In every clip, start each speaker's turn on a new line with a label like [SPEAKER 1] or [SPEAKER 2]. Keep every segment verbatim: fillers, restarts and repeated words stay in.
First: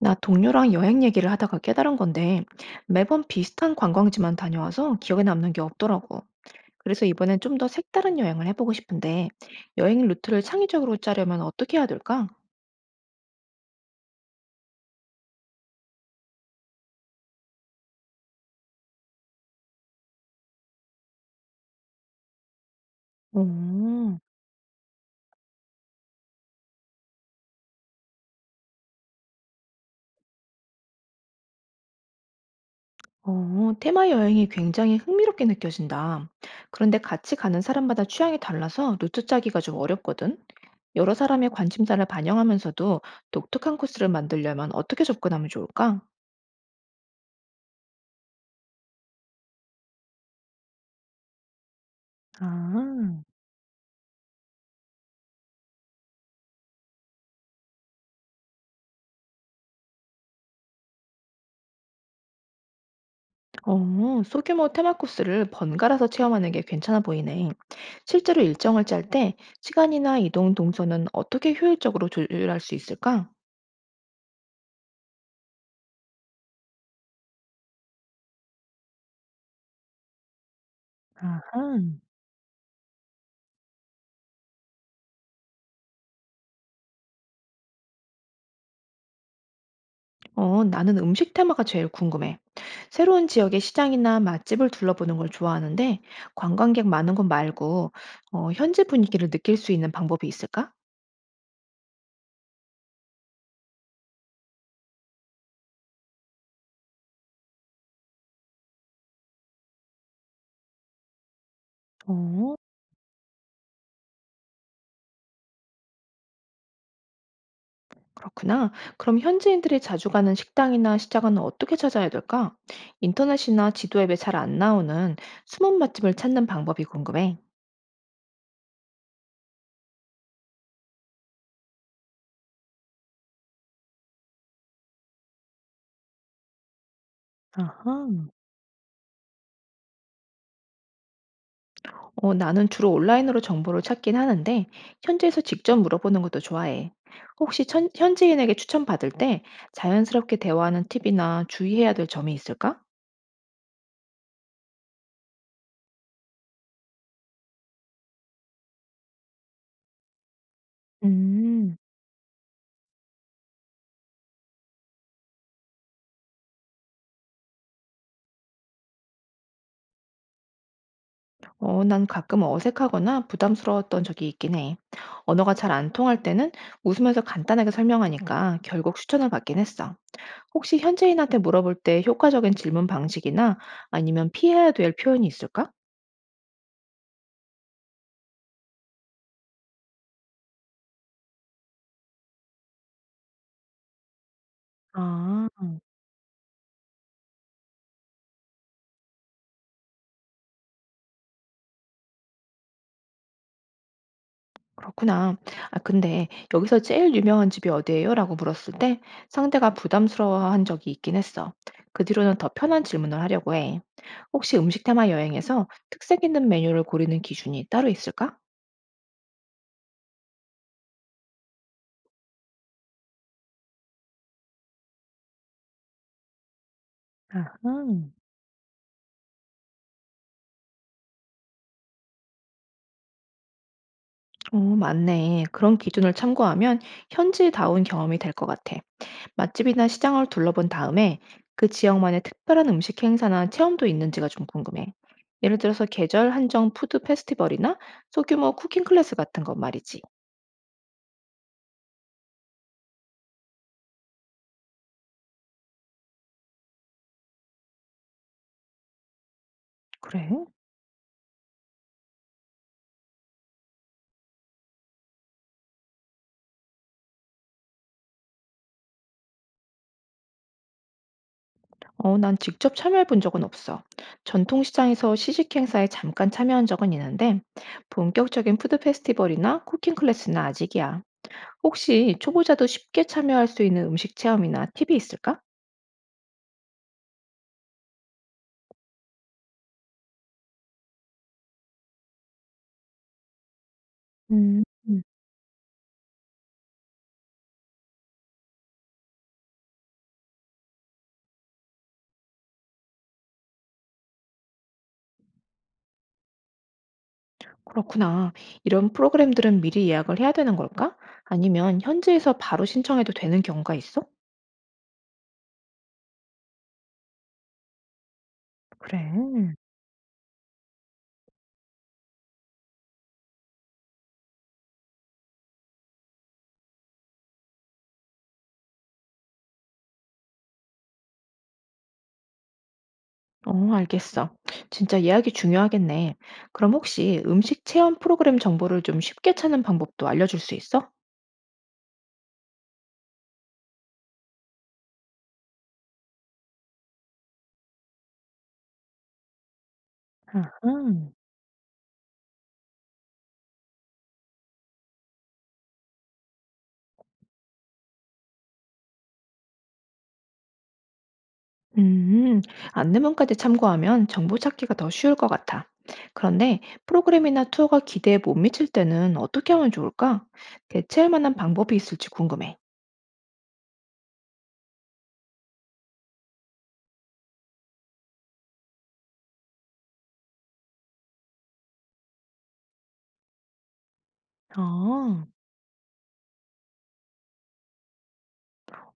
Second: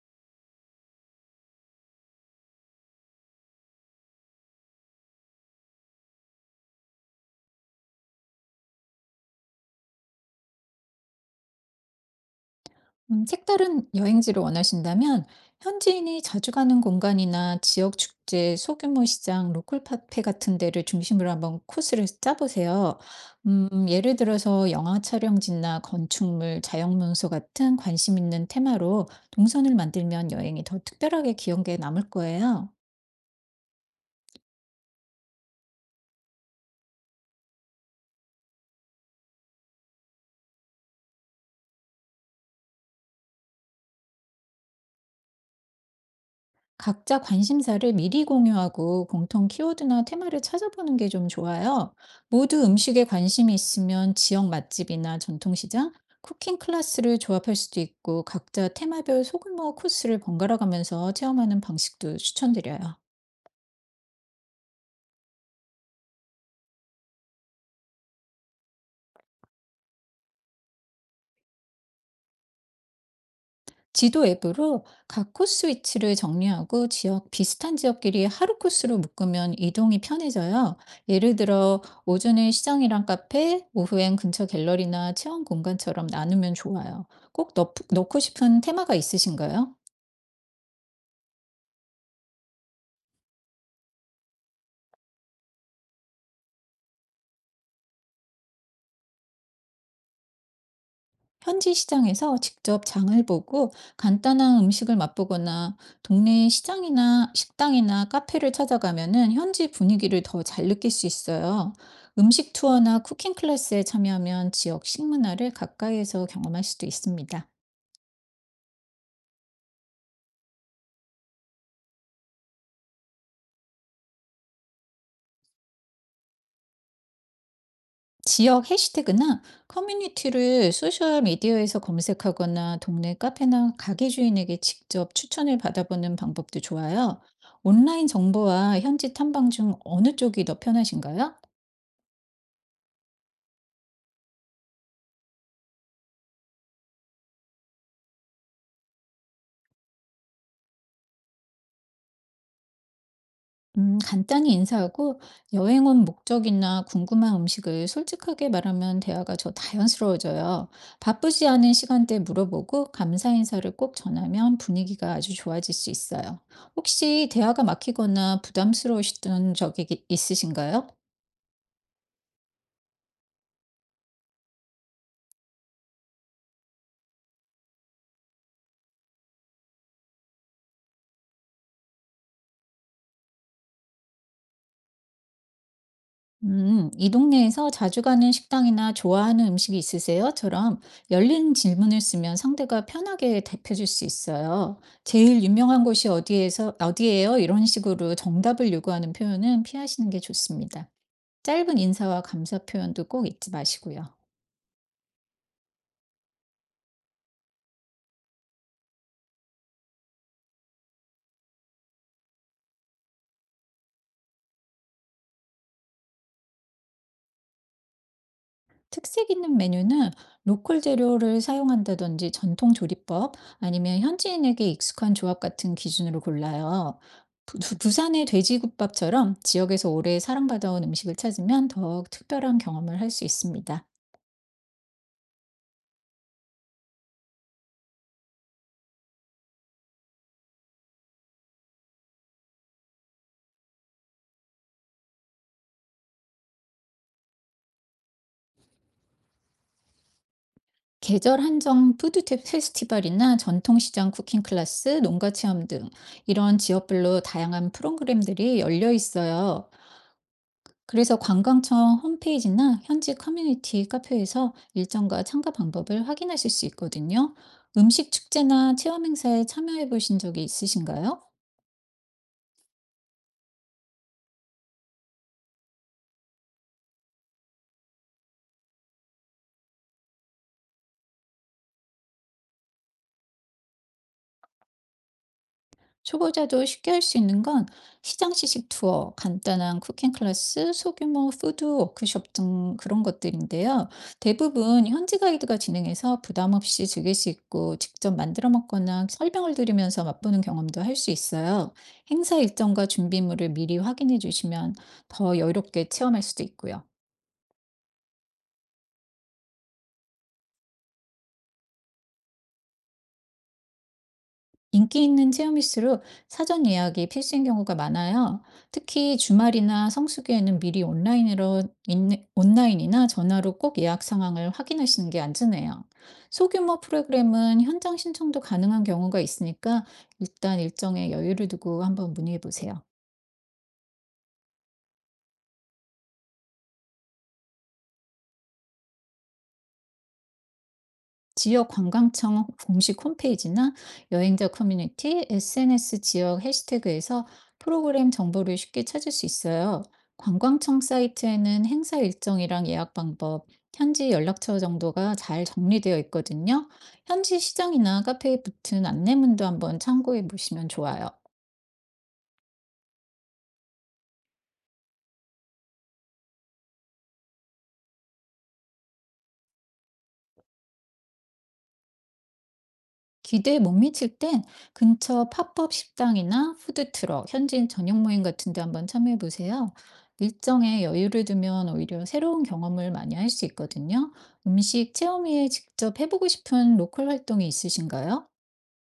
[SPEAKER 1] 나 동료랑 여행 얘기를 하다가 깨달은 건데 매번 비슷한 관광지만 다녀와서 기억에 남는 게 없더라고. 그래서 이번엔 좀 더 색다른 여행을 해보고 싶은데 여행 루트를 창의적으로 짜려면 어떻게 해야 될까?
[SPEAKER 2] 음, 색다른 여행지를 원하신다면 현지인이 자주 가는 공간이나 지역 축제, 소규모 시장, 로컬 카페 같은 데를 중심으로 한번 코스를 짜보세요. 음, 예를
[SPEAKER 1] 오,
[SPEAKER 2] 들어서 영화 촬영지나 건축물, 자연명소 같은 관심 있는 테마로 동선을 만들면 여행이 더 특별하게 기억에 남을 거예요.
[SPEAKER 1] 어, 테마 여행이 굉장히 흥미롭게 느껴진다. 그런데 같이 가는 사람마다 취향이 달라서 루트 짜기가 좀 어렵거든. 여러 사람의 관심사를 반영하면서도 독특한 코스를 만들려면 어떻게 접근하면 좋을까?
[SPEAKER 2] 각자 관심사를 미리 공유하고 공통 키워드나 테마를 찾아보는 게 좀 좋아요. 모두 음식에
[SPEAKER 1] 아.
[SPEAKER 2] 관심이 있으면 지역 맛집이나 전통시장, 쿠킹 클래스를 조합할 수도 있고 각자 테마별 소규모 코스를 번갈아 가면서 체험하는 방식도 추천드려요.
[SPEAKER 1] 어, 소규모 테마 코스를 번갈아서 체험하는 게 괜찮아 보이네. 실제로 일정을 짤 때 시간이나 이동 동선은 어떻게 효율적으로 조율할 수 있을까?
[SPEAKER 2] 지도 앱으로 각 코스 위치를 정리하고 지역, 비슷한 지역끼리 하루 코스로 묶으면 이동이 편해져요. 예를 들어,
[SPEAKER 1] 아하.
[SPEAKER 2] 오전에 시장이랑 카페, 오후엔 근처 갤러리나 체험 공간처럼 나누면 좋아요. 꼭 넣, 넣고 싶은 테마가 있으신가요?
[SPEAKER 1] 어, 나는 음식 테마가 제일 궁금해. 새로운 지역의 시장이나 맛집을 둘러보는 걸 좋아하는데 관광객 많은 곳 말고 어, 현지 분위기를 느낄 수 있는 방법이 있을까?
[SPEAKER 2] 현지 시장에서 직접 장을 보고 간단한 음식을 맛보거나 동네 시장이나 식당이나 카페를 찾아가면은 현지 분위기를 더 잘 느낄 수 있어요. 음식
[SPEAKER 1] 어.
[SPEAKER 2] 투어나 쿠킹 클래스에 참여하면 지역 식문화를 가까이에서 경험할 수도 있습니다.
[SPEAKER 1] 그렇구나. 그럼 현지인들이 자주 가는 식당이나 시장은 어떻게 찾아야 될까? 인터넷이나 지도 앱에 잘 안 나오는 숨은 맛집을 찾는 방법이 궁금해.
[SPEAKER 2] 지역 해시태그나 커뮤니티를 소셜 미디어에서 검색하거나 동네 카페나 가게 주인에게 직접 추천을 받아보는 방법도 좋아요. 온라인
[SPEAKER 1] 아하.
[SPEAKER 2] 정보와 현지 탐방 중 어느 쪽이 더 편하신가요?
[SPEAKER 1] 어, 나는 주로 온라인으로 정보를 찾긴 하는데, 현지에서 직접 물어보는 것도 좋아해. 혹시 천- 현지인에게 추천받을 때 자연스럽게 대화하는 팁이나 주의해야 될 점이 있을까?
[SPEAKER 2] 음, 간단히 인사하고 여행 온 목적이나 궁금한 음식을 솔직하게 말하면 대화가 더 자연스러워져요. 바쁘지 않은
[SPEAKER 1] 음.
[SPEAKER 2] 시간대에 물어보고 감사 인사를 꼭 전하면 분위기가 아주 좋아질 수 있어요. 혹시 대화가 막히거나 부담스러우셨던 적이 있으신가요?
[SPEAKER 1] 어, 난 가끔 어색하거나 부담스러웠던 적이 있긴 해. 언어가 잘 안 통할 때는 웃으면서 간단하게 설명하니까 결국 추천을 받긴 했어. 혹시 현지인한테 물어볼 때 효과적인 질문 방식이나 아니면 피해야 될 표현이 있을까?
[SPEAKER 2] 음, "이 동네에서 자주 가는 식당이나 좋아하는 음식이 있으세요? 처럼 열린 질문을 쓰면 상대가 편하게 대표해줄 수 있어요. "제일
[SPEAKER 1] 아,
[SPEAKER 2] 유명한 곳이 어디에서 어디예요?" 이런 식으로 정답을 요구하는 표현은 피하시는 게 좋습니다. 짧은 인사와 감사 표현도 꼭 잊지 마시고요.
[SPEAKER 1] 그렇구나. 아, 근데 여기서 제일 유명한 집이 어디예요? 라고 물었을 때 상대가 부담스러워한 적이 있긴 했어. 그 뒤로는 더 편한 질문을 하려고 해. 혹시 음식 테마 여행에서 특색 있는 메뉴를 고르는 기준이 따로 있을까?
[SPEAKER 2] 특색 있는 메뉴는 로컬 재료를 사용한다든지 전통 조리법 아니면 현지인에게 익숙한 조합 같은 기준으로 골라요. 부,
[SPEAKER 1] 아하.
[SPEAKER 2] 두- 부산의 돼지국밥처럼 지역에서 오래 사랑받아온 음식을 찾으면 더욱 특별한 경험을 할 수 있습니다.
[SPEAKER 1] 어, 맞네. 그런 기준을 참고하면 현지다운 경험이 될 것 같아. 맛집이나 시장을 둘러본 다음에 그 지역만의 특별한 음식 행사나 체험도 있는지가 좀 궁금해. 예를 들어서 계절 한정 푸드 페스티벌이나 소규모 쿠킹 클래스 같은 것 말이지.
[SPEAKER 2] 계절 한정 푸드 테- 페스티벌이나 전통시장 쿠킹 클래스, 농가 체험 등 이런 지역별로 다양한 프로그램들이 열려 있어요.
[SPEAKER 1] 그래?
[SPEAKER 2] 그래서 관광청 홈페이지나 현지 커뮤니티 카페에서 일정과 참가 방법을 확인하실 수 있거든요. 음식 축제나 체험 행사에 참여해 보신 적이 있으신가요?
[SPEAKER 1] 어, 난 직접 참여해 본 적은 없어. 전통시장에서 시식 행사에 잠깐 참여한 적은 있는데, 본격적인 푸드 페스티벌이나 쿠킹 클래스는 아직이야. 혹시 초보자도 쉽게 참여할 수 있는 음식 체험이나 팁이 있을까?
[SPEAKER 2] 초보자도 쉽게 할 수 있는 건 시장 시식 투어, 간단한 쿠킹 클래스, 소규모 푸드 워크숍 등 그런 것들인데요.
[SPEAKER 1] 음.
[SPEAKER 2] 대부분
[SPEAKER 1] 음.
[SPEAKER 2] 현지 가이드가 진행해서 부담 없이 즐길 수 있고 직접 만들어 먹거나 설명을 들으면서 맛보는 경험도 할 수 있어요. 행사 일정과 준비물을 미리 확인해 주시면 더 여유롭게 체험할 수도 있고요.
[SPEAKER 1] 그렇구나. 이런 프로그램들은 미리 예약을 해야 되는 걸까? 아니면 현지에서 바로 신청해도 되는 경우가 있어?
[SPEAKER 2] 인기 있는 체험일수록 사전 예약이 필수인 경우가 많아요.
[SPEAKER 1] 그래.
[SPEAKER 2] 특히 주말이나 성수기에는 미리 온라인으로, 인- 온라인이나 전화로 꼭 예약 상황을 확인하시는 게 안전해요. 소규모 프로그램은 현장 신청도 가능한 경우가 있으니까 일단 일정에 여유를 두고 한번 문의해 보세요.
[SPEAKER 1] 어, 알겠어. 진짜 예약이 중요하겠네. 그럼 혹시 음식 체험 프로그램 정보를 좀 쉽게 찾는 방법도 알려줄 수 있어?
[SPEAKER 2] 지역 관광청 공식 홈페이지나 여행자 커뮤니티, 에스엔에스 지역 해시태그에서 프로그램 정보를 쉽게 찾을 수 있어요. 관광청
[SPEAKER 1] 아하.
[SPEAKER 2] 사이트에는 행사 일정이랑 예약 방법, 현지 연락처 정도가 잘 정리되어 있거든요. 현지 시장이나 카페에 붙은 안내문도 한번 참고해 보시면 좋아요.
[SPEAKER 1] 음, 안내문까지 참고하면 정보 찾기가 더 쉬울 것 같아. 그런데 프로그램이나 투어가 기대에 못 미칠 때는 어떻게 하면 좋을까? 대체할 만한 방법이 있을지 궁금해.
[SPEAKER 2] 기대에 못 미칠 땐 근처 팝업 식당이나 푸드트럭, 현지인 저녁 모임 같은 데 한번 참여해 보세요. 일정에 여유를 두면 오히려 새로운 경험을 많이 할 수 있거든요. 음식
[SPEAKER 1] 아.
[SPEAKER 2] 체험에 직접 해보고 싶은 로컬 활동이 있으신가요?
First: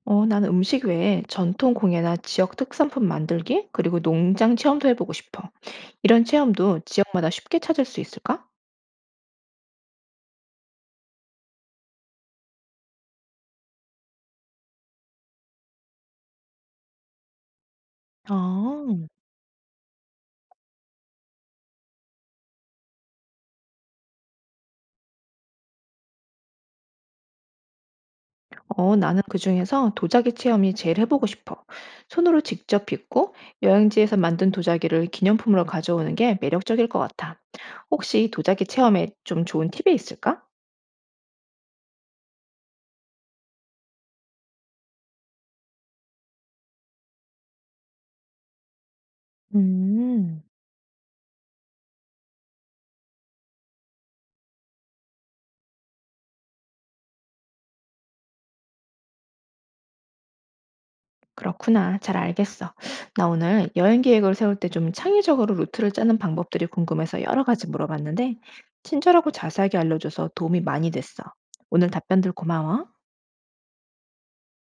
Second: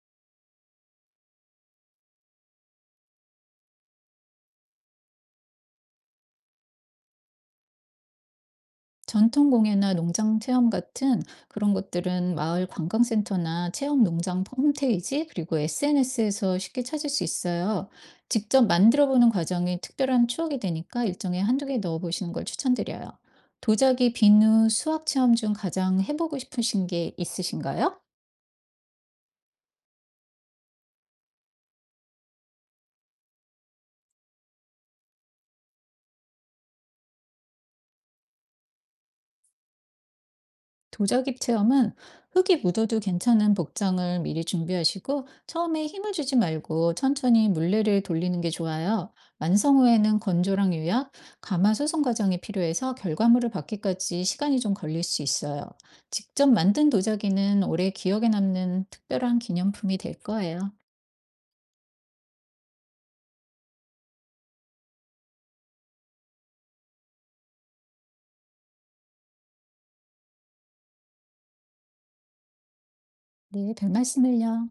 [SPEAKER 1] 어, 나는 음식 외에 전통 공예나 지역 특산품 만들기, 그리고 농장 체험도 해보고 싶어. 이런 체험도 지역마다 쉽게 찾을 수 있을까?
[SPEAKER 2] 전통 공예나 농장 체험 같은 그런 것들은 마을 관광센터나 체험 농장 홈페이지 그리고 에스엔에스에서 쉽게 찾을 수 있어요. 직접 만들어
[SPEAKER 1] 아,
[SPEAKER 2] 보는 과정이 특별한 추억이 되니까 일정에 한두 개 넣어 보시는 걸 추천드려요. 도자기, 비누, 수학 체험 중 가장 해보고 싶으신 게 있으신가요?
[SPEAKER 1] 어, 나는 그중에서 도자기 체험이 제일 해보고 싶어. 손으로 직접 빚고 여행지에서 만든 도자기를 기념품으로 가져오는 게 매력적일 것 같아. 혹시 도자기 체험에 좀 좋은 팁이 있을까?
[SPEAKER 2] 도자기 체험은 흙이 묻어도 괜찮은 복장을 미리 준비하시고 처음에 힘을 주지 말고 천천히 물레를 돌리는 게 좋아요. 완성 후에는
[SPEAKER 1] 음.
[SPEAKER 2] 건조랑 유약, 가마 수송 과정이 필요해서 결과물을 받기까지 시간이 좀 걸릴 수 있어요. 직접 만든 도자기는 오래 기억에 남는 특별한 기념품이 될 거예요.
[SPEAKER 1] 그렇구나. 잘 알겠어. 나 오늘 여행 계획을 세울 때 좀 창의적으로 루트를 짜는 방법들이 궁금해서 여러 가지 물어봤는데, 친절하고 자세하게 알려줘서 도움이 많이 됐어. 오늘 답변들 고마워.
[SPEAKER 2] 네, 별 말씀을요.